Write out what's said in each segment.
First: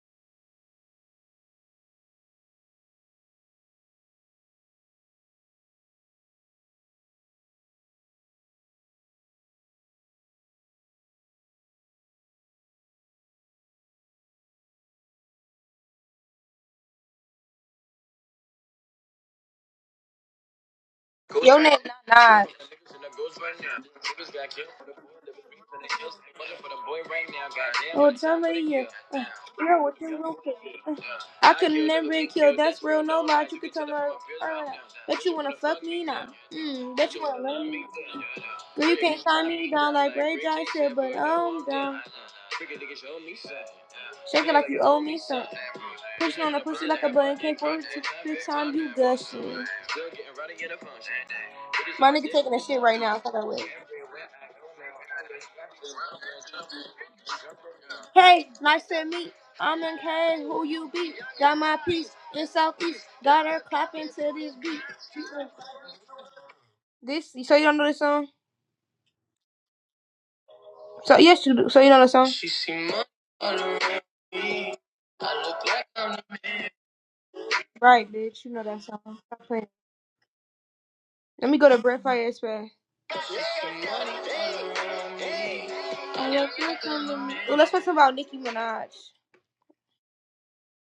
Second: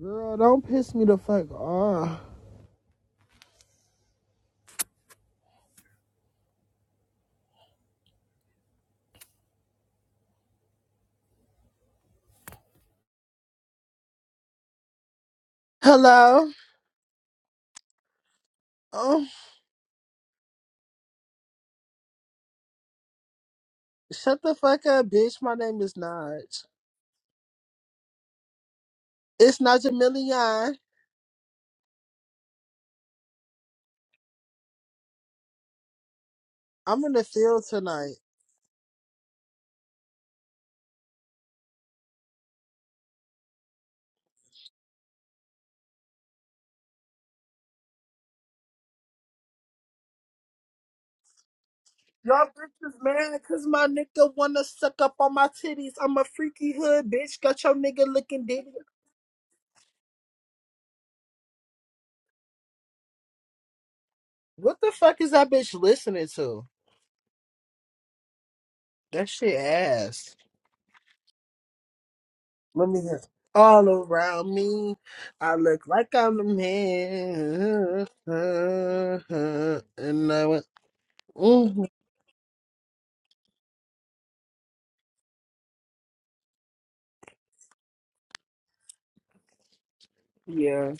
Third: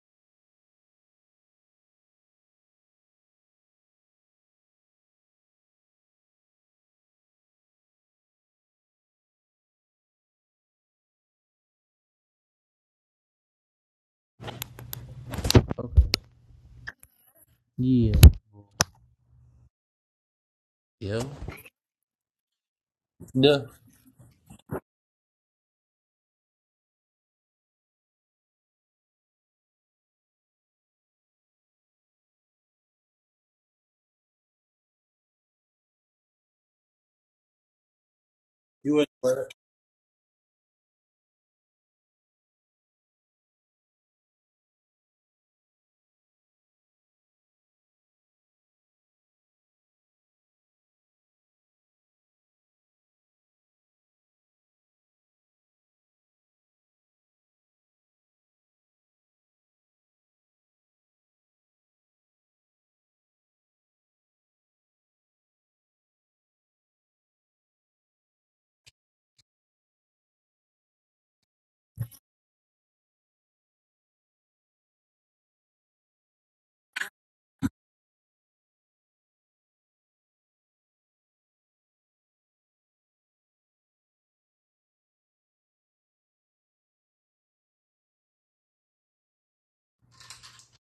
Girl, don't piss me the fuck off. Hello? Yeah. Oh, Yep. Your name not Nas. shut the fuck up, bitch. My name is Naj. Oh, John right here. Uh, It's girl, what you looking? Najamillion. Uh, I could have never been killed. That's real. No lies. You could tell her. her Bet you wanna fuck me now. Mm, I'm in bet you the wanna love field me. tonight. girl, you You at can't tie work? me down like Ray J said, but I'm down. Shake it like you owe me something. Pushing on the pussy like a button. Can't force it to the time you gushing. My nigga Y'all taking a shit bitches right now. So I mad gotta wait. because my nigga wanna suck up on my titties. I'm a freaky hood, bitch. Got your nigga looking Hey, dead. nice to meet. I'm in K, who you be? Got my piece in Southeast. Got her clapping to this What beat. the fuck is that bitch listening to? This, so you don't know this song? That shit ass. So yes, you do. So you know the song? She see Let me my- hear. All around me, I I look like look like I'm- I'm a man. Right, bitch. You know that song. Stop playing. And I went. Let me go mm-hmm. to Breath Fire Express. I look like I'm Well, let's talk about Nicki Minaj. Yeah.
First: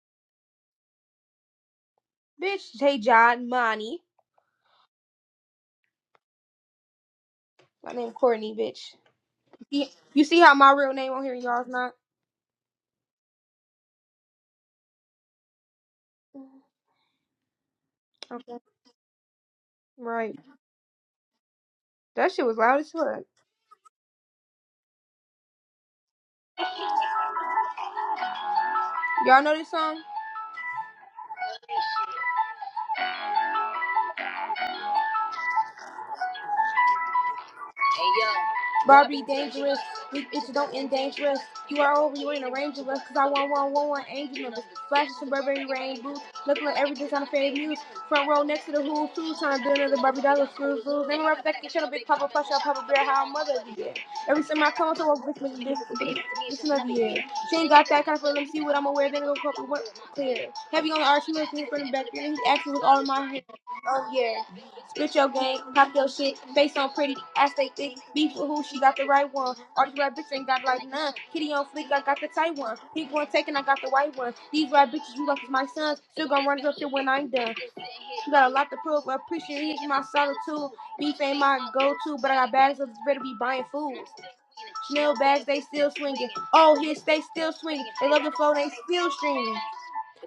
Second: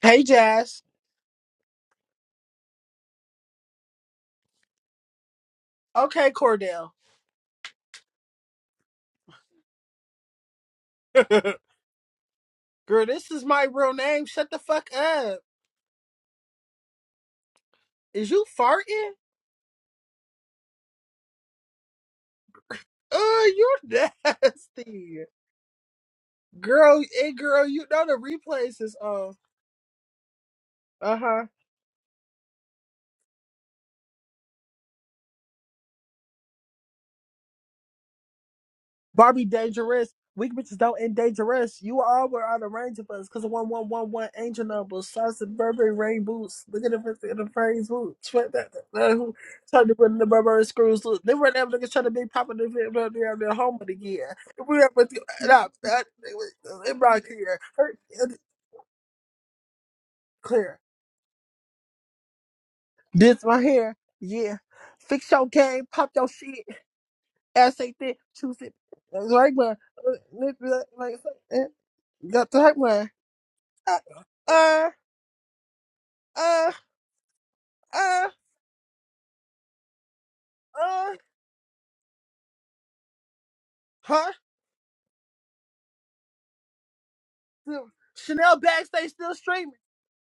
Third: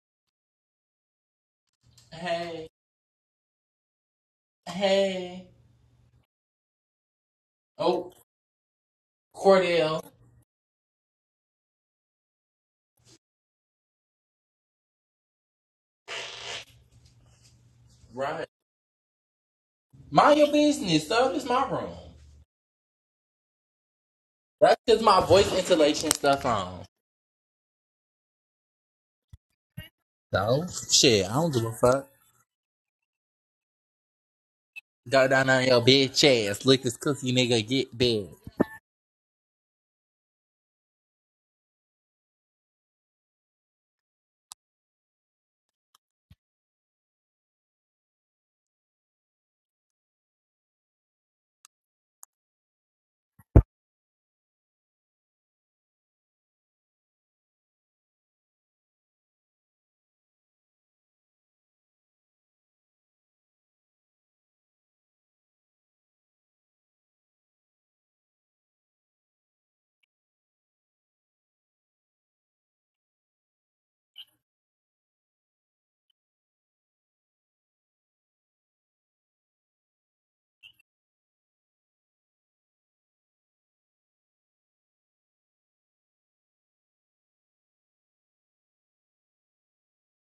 Hey, Jazz. Hey, Bitch, hey John, money. hey. Okay, Cordell. My name Oh, Courtney, bitch. You see Cordell. you see how my real name on here, y'all's not? Girl, this is my real name. Shut the fuck up. Is you Right. Okay. farting? Right. Mind your business, though. This my room. That shit was loud as Uh, fuck. you're That's just nasty. my voice insulation stuff on. Girl, hey, girl, you know the replays is on. Y'all know this song? So, Uh shit, I huh. don't give a fuck. Go down on your bitch ass. Lick this cookie nigga, get big. Barbie Barbie dangerous. dangerous. This bitch Weak don't bitches end don't end dangerous. You dangerous. are You over, you all ain't were a on the ranger range left. of Cause I us because want of one, one, one 1111 angel numbers. angel numbers, Flashes some sauce and Burberry Burberry rain boots. rain boots. Looking like Look at the everything's first on a the fade news. phrase Front boots. row Sweat next that, to the that, who's that, who. who Trying to do trying another to put Barbie the dollar Burberry screw screws fools. Then loose. They we're were back each never other, niggas big trying to be papa, push popping up, the papa video bear, down how there mother their of home the year. again. Every summer If I we come ever to do work with that, this that, bitch. It's another it year. brought She clear. ain't got Hurt, that kind of let it- me see what I'm aware. Then go corporate work clear. clear. Heavy on the arch, he was me from the back there. He actually was all in my hair. This my hair. Oh yeah. yeah. Spit your Fix your game, game, pop your pop your shit, shit, face on pretty, ass they ass thick, ain't thick, beef with choose who, it. she got the That's right right, one. man. All these rap bitches ain't Like, got like none. like, Kitty like, on fleek, I got the got tight the one. right one. Pink one taken, I got the uh, white one. These rap uh, bitches you like is my sons, still gonna run it uh, up here when I'm done. uh, You got a lot to prove, but appreciate it, my solitude. uh, Beef ain't my go-to, but I got bags of better be buying food. huh? Chanel bags, they still swinging. Oh, hits, they still The swinging. They love the flow, Chanel they still backstage still streaming. streaming.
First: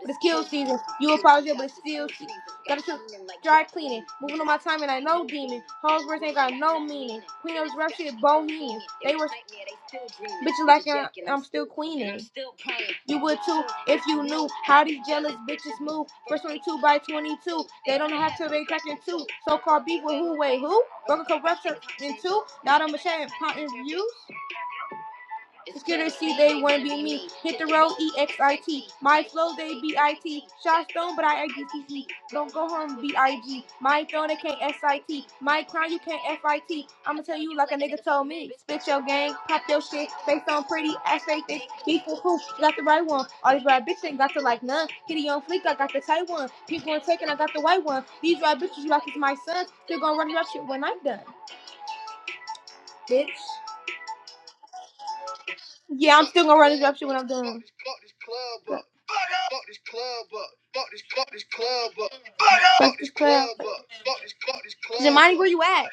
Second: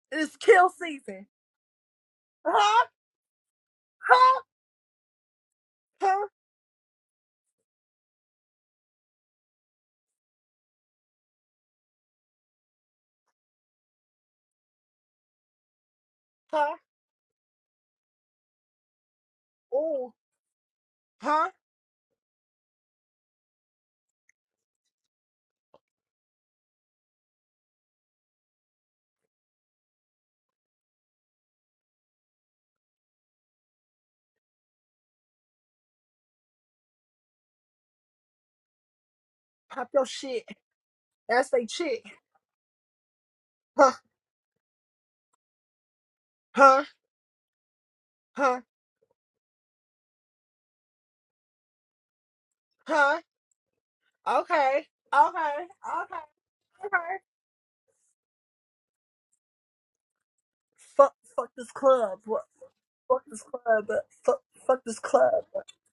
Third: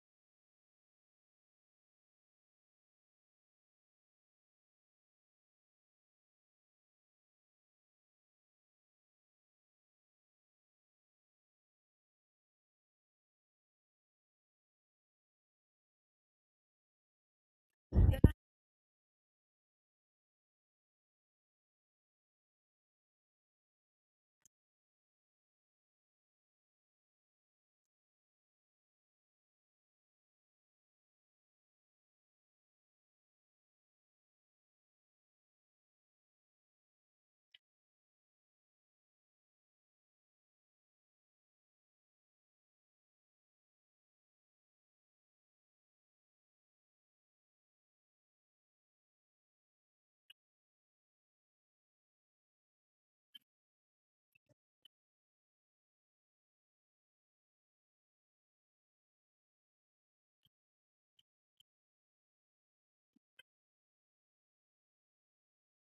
It's It is kill kill season. You will season. probably be able to steal. Gotta Huh? some dry cleaning. Moving Huh? on my time and I know demon. Hogwarts Huh? ain't got no meaning. Queen of rap shit, bohemian. They were bitches like I- I'm still queening. You would too if you knew how these jealous bitches move. First Huh? 22 by 22. They don't have to they cracking two. So called beef Ooh. with who? Wait, who? Broken Huh? corruption in two. Not on machine, pot in view. Skittersy, they want to be me. Hit the road, E-X-I-T. My flow, they B-I-T. Shot stone, but I A-B-C-C. Don't go home, B-I-G. My throne, they can't S-I-T. My crown, you can't F-I-T. I'ma tell you like a nigga told me. Spit your gang, pop your Pop your shit. Face shit. on pretty, ass fake That's thick. a chick. People who got the right one. All these right Huh? bitches ain't got to like none. Kitty on fleek, I got the tight one. Huh? People on taking, I got the white one. These right Huh? bitches, you like is my sons. Still gonna run it up shit when I'm done. Huh? Bitch. Okay. Okay. Yeah, Okay. I'm still gonna run it up shit when Okay. I'm done. Fuck, fuck this club. What Fuck this fuck this club club. uh, Fuck, fuck this Zamani, club. where you at?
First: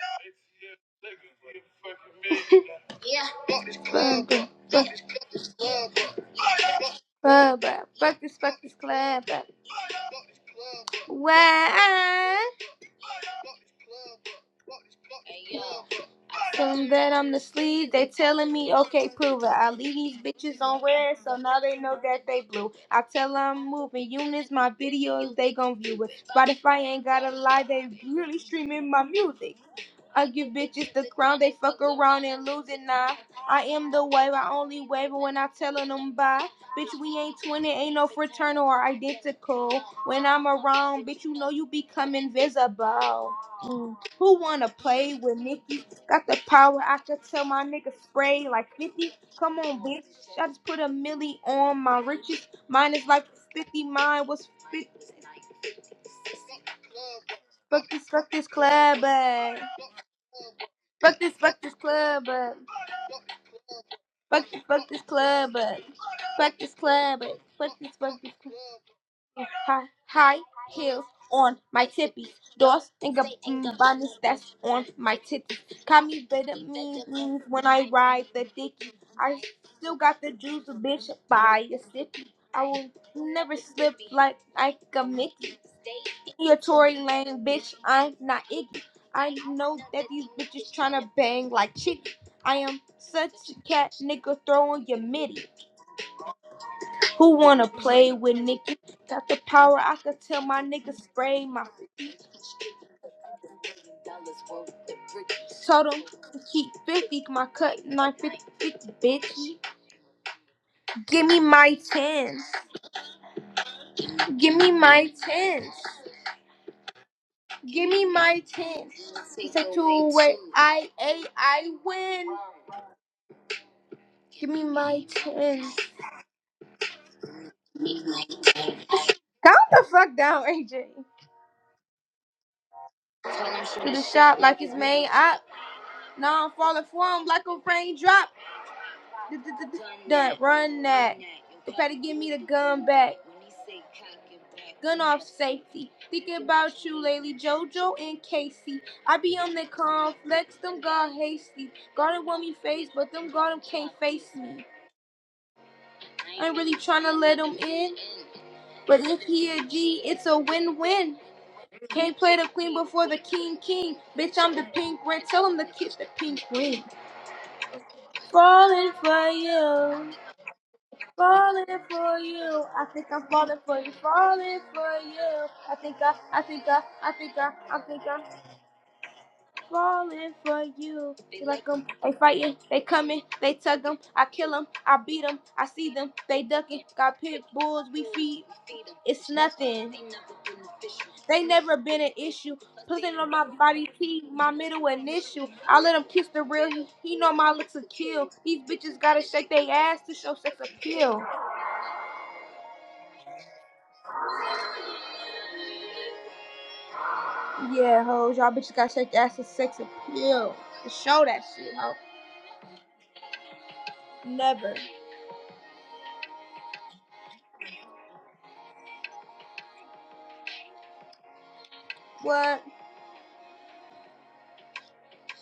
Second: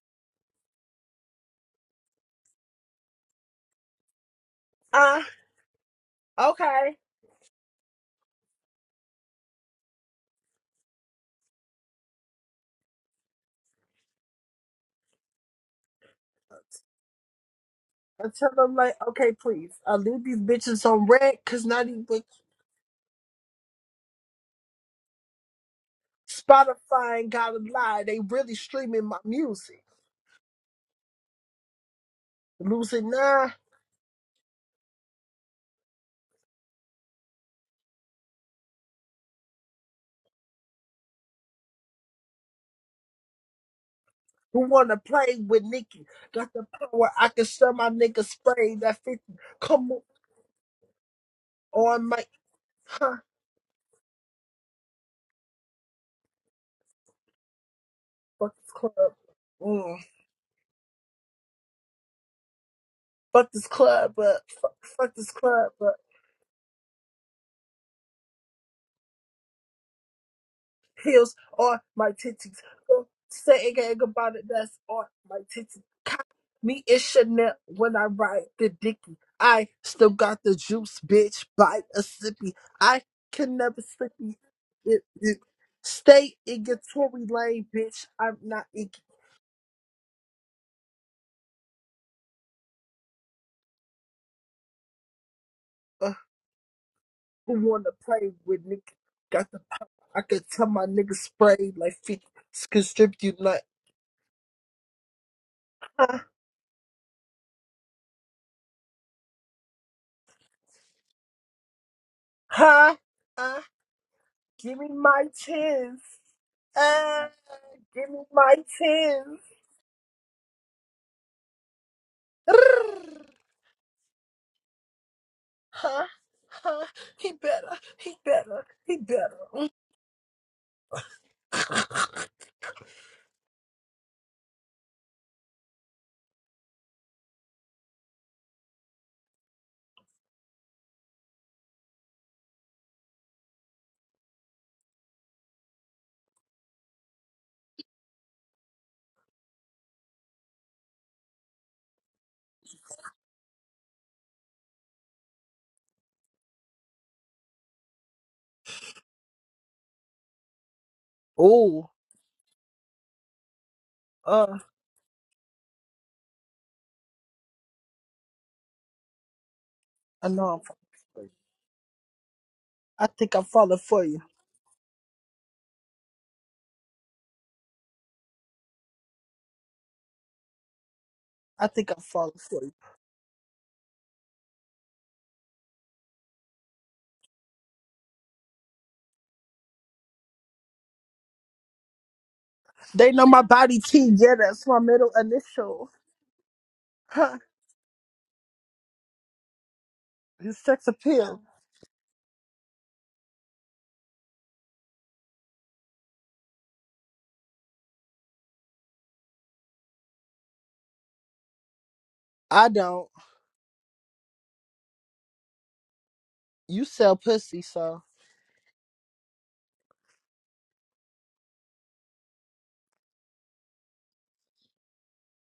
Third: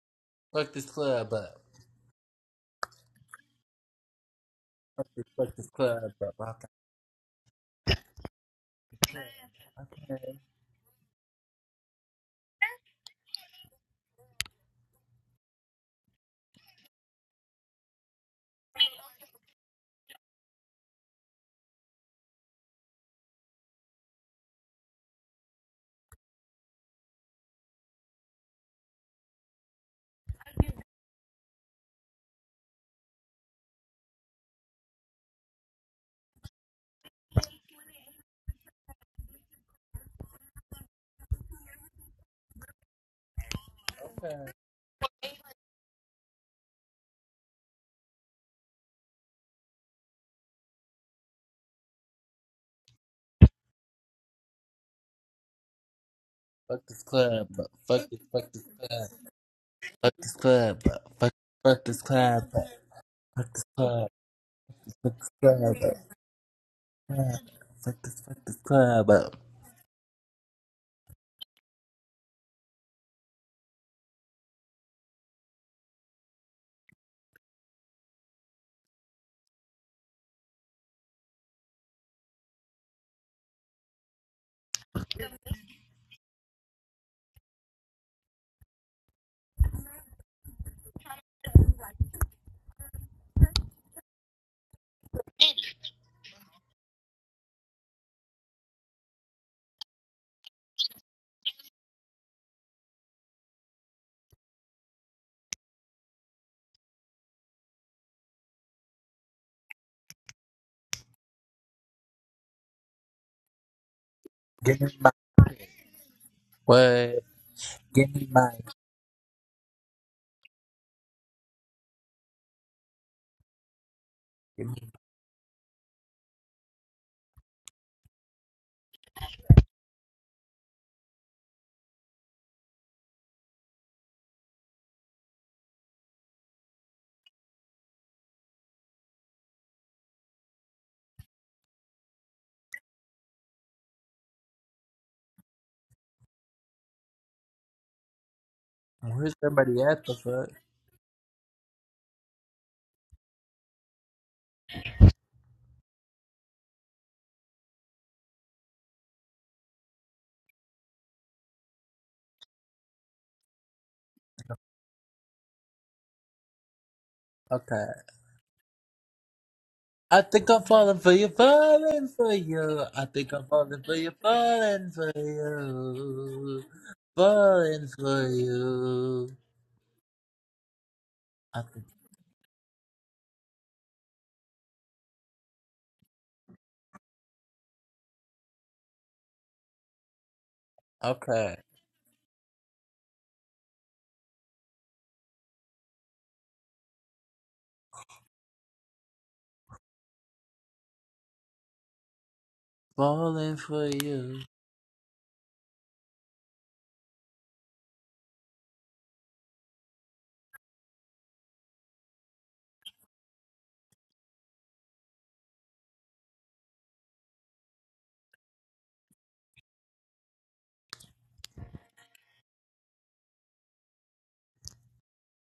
Fuck this club up. Fuck this club up. Ah, Fuck this club up. uh, Walk okay. Fuck this, fuck this club Why? From that I'm the sleeve, they I telling tell me, them like, okay, okay, prove it. I please. leave I these leave these bitches on bitches on red, so red, now cause they not know even. that they blue. I tell 'em I'm moving units, my videos, they gon' view it. Spotify ain't Spotify ain't gotta got lie, to they lie. They really really streaming my streaming my music. music. I give bitches the crown, they fuck around and lose it Lucy now. Nine, I am the wave, I only wave when I tellin' them bye. Bitch, we ain't twin, ain't no fraternal or identical. When I'm around, bitch, you know you become invisible. Mm. out. Who who wanna wanna play play with with Nicki? Nikki? Got the Got the power. I power. could I tell can my sell my nigga nigga spray like spray that 50. 50. Come on, Come bitch. I just put a milli on my on, my riches. Mine is huh? like 50. Mine was 50. Fuck this club up. Fuck this, Fuck this, fuck this fuck Fuck this this club, club. club. up. Mm. Fuck this club up. Fuck Fuck, this, fuck this fuck this club, club up. up. Fuck Fuck this this club. club, but Fuck this, fuck, fuck this Fuck fuck this this club, club up. club. up. Fuck this club, up. Fuck this, Fuck fuck this this, fuck this club up. hi- high heels heels on on my my tippies. titties. Doors Go think of Say again bonnets about it, that's that's on on my my titties. titties. Call Cop me better me and mean means Chanel when I when I ride the ride the dicky. dicky. I I still still got the got the juice, juice, bitch, bitch. by a Bite a sippy. sippy. I will I never can never slip sippy. like like It, a it. Mickey. Stay Your in your Tory Tory Lane, lane, bitch, bitch. I'm I'm not not Iggy. icky. I know that these bitches tryna bang like chick. I am such a cat nigga throwing your midi. Uh, Who who wanna wanna play play with with Nikki? nigga? Got the Got the power, pop. I could I tell could my tell my niggas nigga spray my sprayed like fifty. 50 you like, Told them huh? to keep 50, my cut knife 50, 50, bitch. Give me my tens. Huh? Uh, Give me give Give me me my my my tens. chance. what? Uh, Give me give Give me me my my. my 10. tins. Take two away, I, A, I win. Give me my tens. Huh? Huh? He better. He better. He Calm better. the fuck down, AJ. To the shop like it's made up. Now I'm falling for him like a raindrop. Done, run that. You better give me the gun back. Gun off safety. Thinking about you lately, JoJo and Casey. I Where's be on the everybody at the fuck? complex, them God hasty. God don't want me face, but them God them can't face me. I ain't really trying to let him in, but if he a G, it's a win-win. Oh, Can't play the queen before the king, king. Bitch, I'm uh, the pink ring. Tell him to kiss the pink ring. Okay. Falling for you. I I know think I'm falling I'm falling for for you, you. Falling falling for for you, you. I I think I I'm think think I'm I'm falling for falling falling you, for for you, you. falling for falling for you. I think I, I think you, I, I think I, I falling think I'm for you. falling for you. They I like I think. 'em, think I'm they falling fighting, for you. they coming, they tug 'em. I kill 'em, I beat 'em, I see them, they ducking. Got pit bulls, we feed, it's nothing. They Okay. never been an issue. They Pussing know on my my body body, T. he Yeah, my that's my middle an middle issue. I initial. let him kiss the real, he, he know Huh? my looks a kill. These bitches gotta shake their ass to show sex His sex appeal. appeal. Falling for you. Yeah, hoes, y'all bitches gotta shake your ass to sex appeal. Show that shit, ho. I don't. Never. You sell pussy, so What?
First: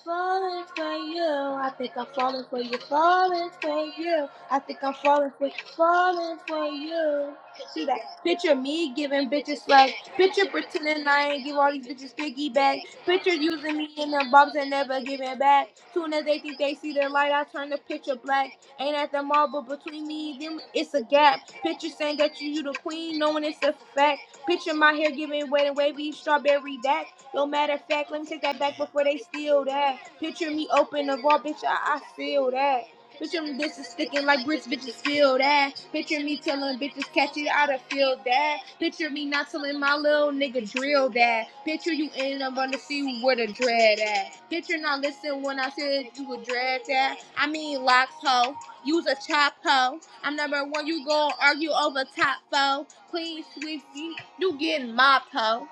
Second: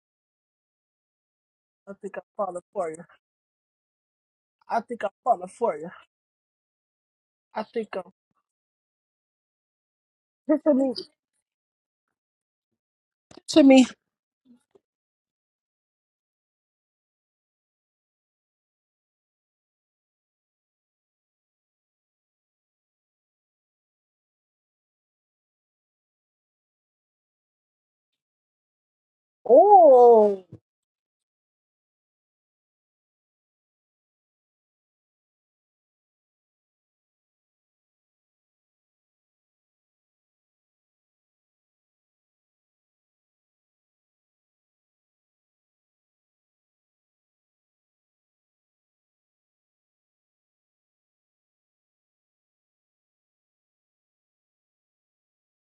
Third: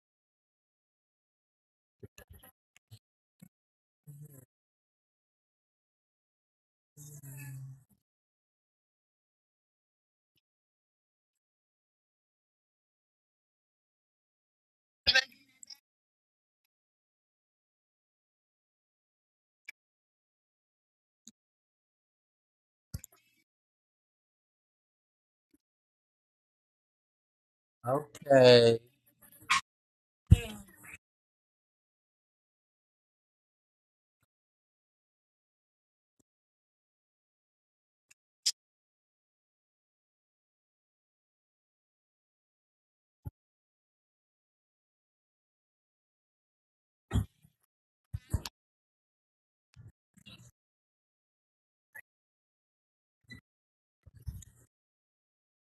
Falling for you, I think I I'm think I'm falling for falling you, for you. falling for you. I think I I'm think I'm falling for falling you, for you. falling for you. I See think that? I'm. Picture me giving bitches love. Picture Picture me. pretending I ain't give all these bitches piggyback. Picture Picture using me. me in them bumps and never giving back. Soon as they think they see the light, I turn the picture black. Ain't at the mall, but between me and them, it's a gap. Picture saying that you, you the queen, knowing it's a fact. Picture my hair giving wet and wavy strawberry that. Yo, matter of fact, let me take that back Okay. before they steal that. Oh. Picture me open the vault, bitch, I, I feel that. Picture me bitches sticking like bricks, bitches feel that. Picture me telling bitches catch it, I'da feel that. Picture me not telling my little nigga drill that. Picture you in up on the sea where the dread at. Picture not listen when I said you would dread that. I mean locks hoe, use a chop hoe. I'm number one, you gon' argue over top foe. Clean sweep, you, you getting mopped hoe.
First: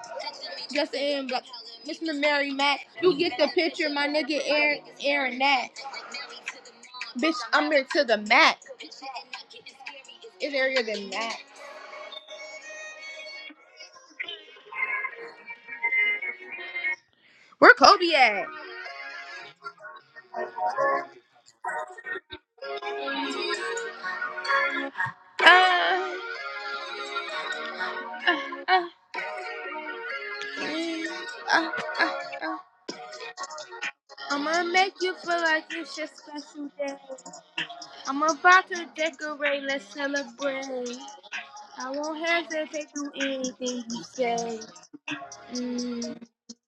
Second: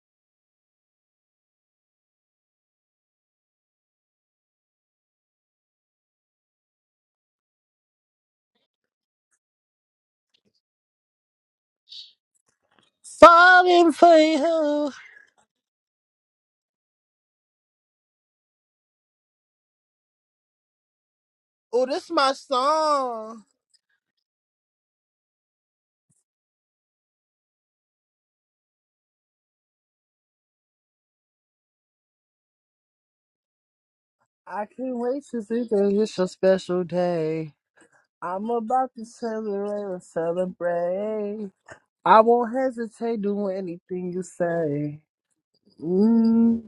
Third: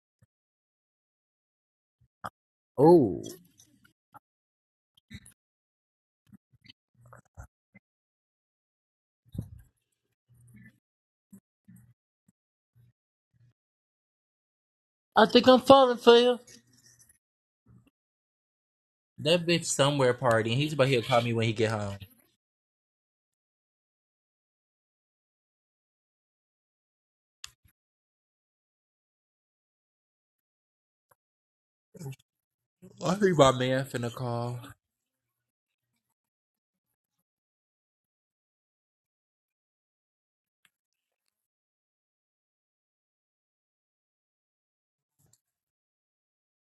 Just in, but Mr. Mary Mack, you Oh. get the picture, my nigga Aaron Aaron Mack. Bitch, I'm here to the Mac. It's earlier than that. Falling for you. I think I'm falling for you. Where Kobe at? That bitch somewhere partying. He's about here to call me when he get Oh, home. this my song. Uh, uh, I think my man finna call. I'ma I make can't you wait feel to see like that it's your it's your special special day. day. I'm I'm about to about to decorate, let's celebrate and celebrate. celebrate. I I won't won't hesitate to hesitate to do anything you anything you say. say. mm mm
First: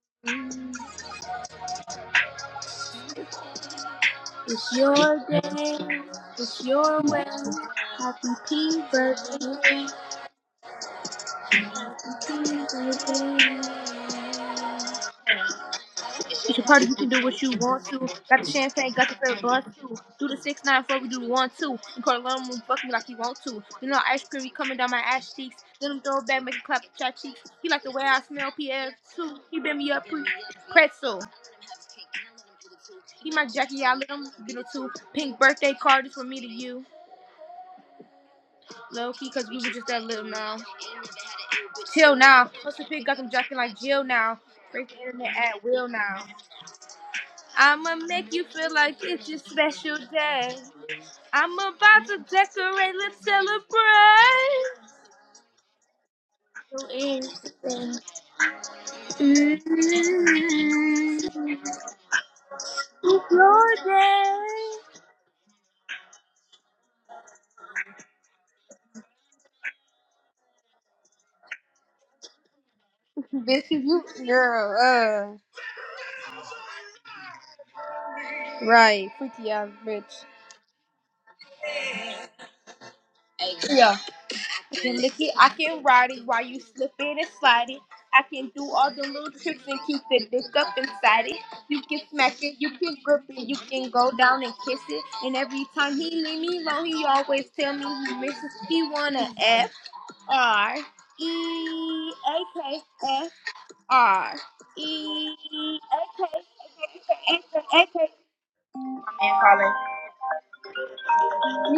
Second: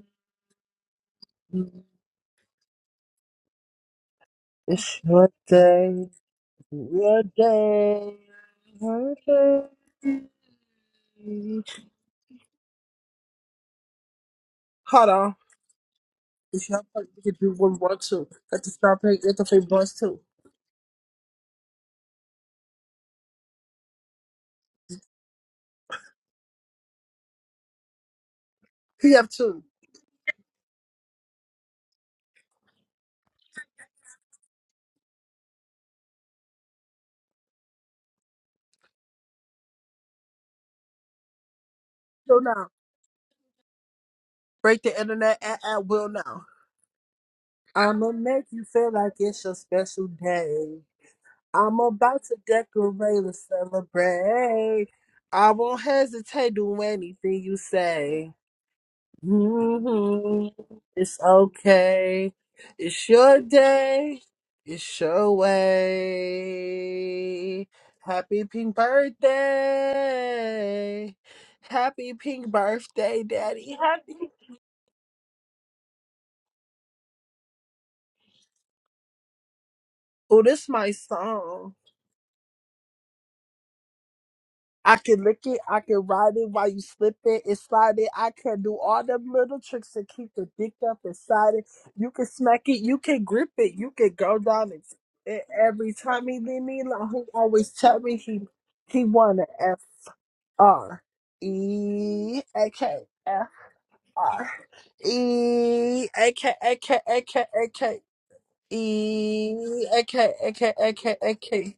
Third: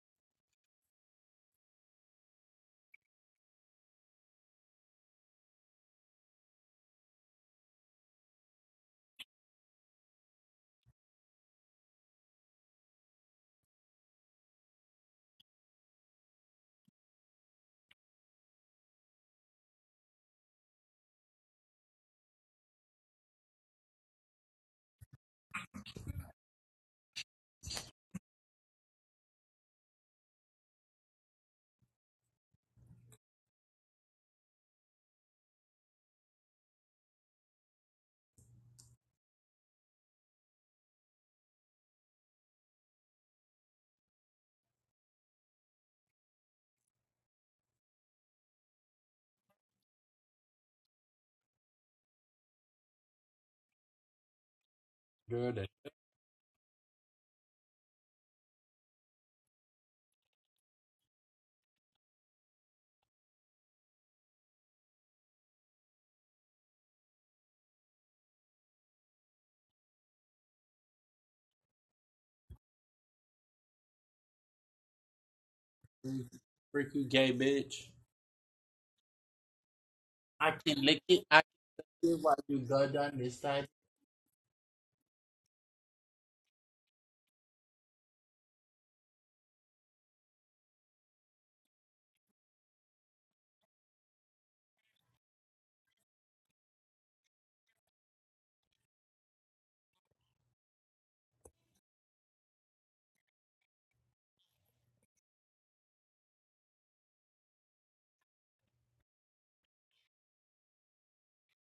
It's It's your your day, day. it's your Your way. day. Happy P Your birthday. day. It's Hold on. it's your If y'all party. You can do fucking what do you one want more to. too, Got the got to champagne, start got the paying, got favorite to pay blunt bus too. too. Do the six nine four, we do the one two. You call alone, fuck me like you want to. You know ice cream be coming down my ass cheeks. Let him throw it back, make a clap at your cheeks. He like the way I smell PF He have too. He two. bend me up pre pretzel. He my Jackie, I let him get it too. Pink birthday card is from me to you. Low key, cause we were just that little now. Till So now, now. what's the pig got them jacking like Jill now? Break Break the the internet internet at, at at will will now. now. I'ma I'ma make make you you feel feel like like it's your it's your special special day. day. I'm I'm about to about to decorate, decorate let's and celebrate. celebrate. I won't hesitate to do Mm, anything you say. hmm It's okay. It's your Your day. day. It's your way. Happy pink birthday. Happy pink birthday, Bitch, daddy. you Happy. girl, uh, Freaky gay bitch. right, freaky ass bitch. Oh, I this can my lick it. song. Why you go down this side? Yeah. Then I can Nikki, lick I it, I can can ride it ride while it you while you slip it slip and it and slide it. slide it. I I can can do do all the all little them little tricks and tricks keep to the keep the dick dick up up inside it. inside it. You can You can smack it, smack you it, can you grip can it, grip you it, can you go can go down and down kiss it. it. And And every every time he time he leave me leave me alone, he alone, he always always tell me tell he me he misses. He he wanna wanna F F R R E A E A K K F F R R E E A K A K A K A A K K. E A K A K A K A K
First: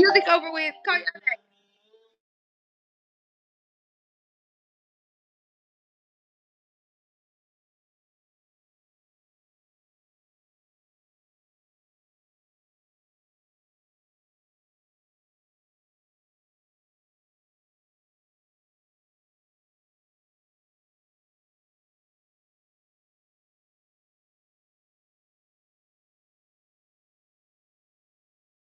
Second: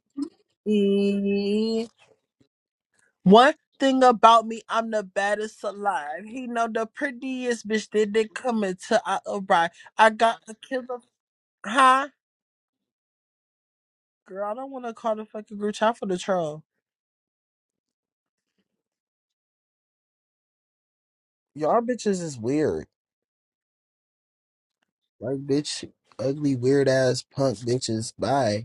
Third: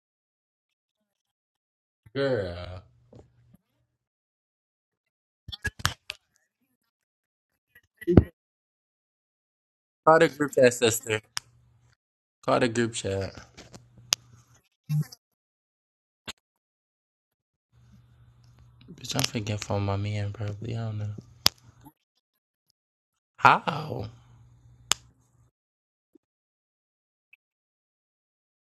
E Girl. One thing about me, I'm the baddest alive. He know the prettiest bitch didn't come until I arrived. I Call the got group a chat, killer. sister. Huh? Call the group chat. Girl, I don't want to call the fucking group chat for the troll. Bitch, I'm forgetting for my man, probably. I don't know. Y'all bitches is weird. How? Like bitch, ugly, weird ass punk bitches. Bye.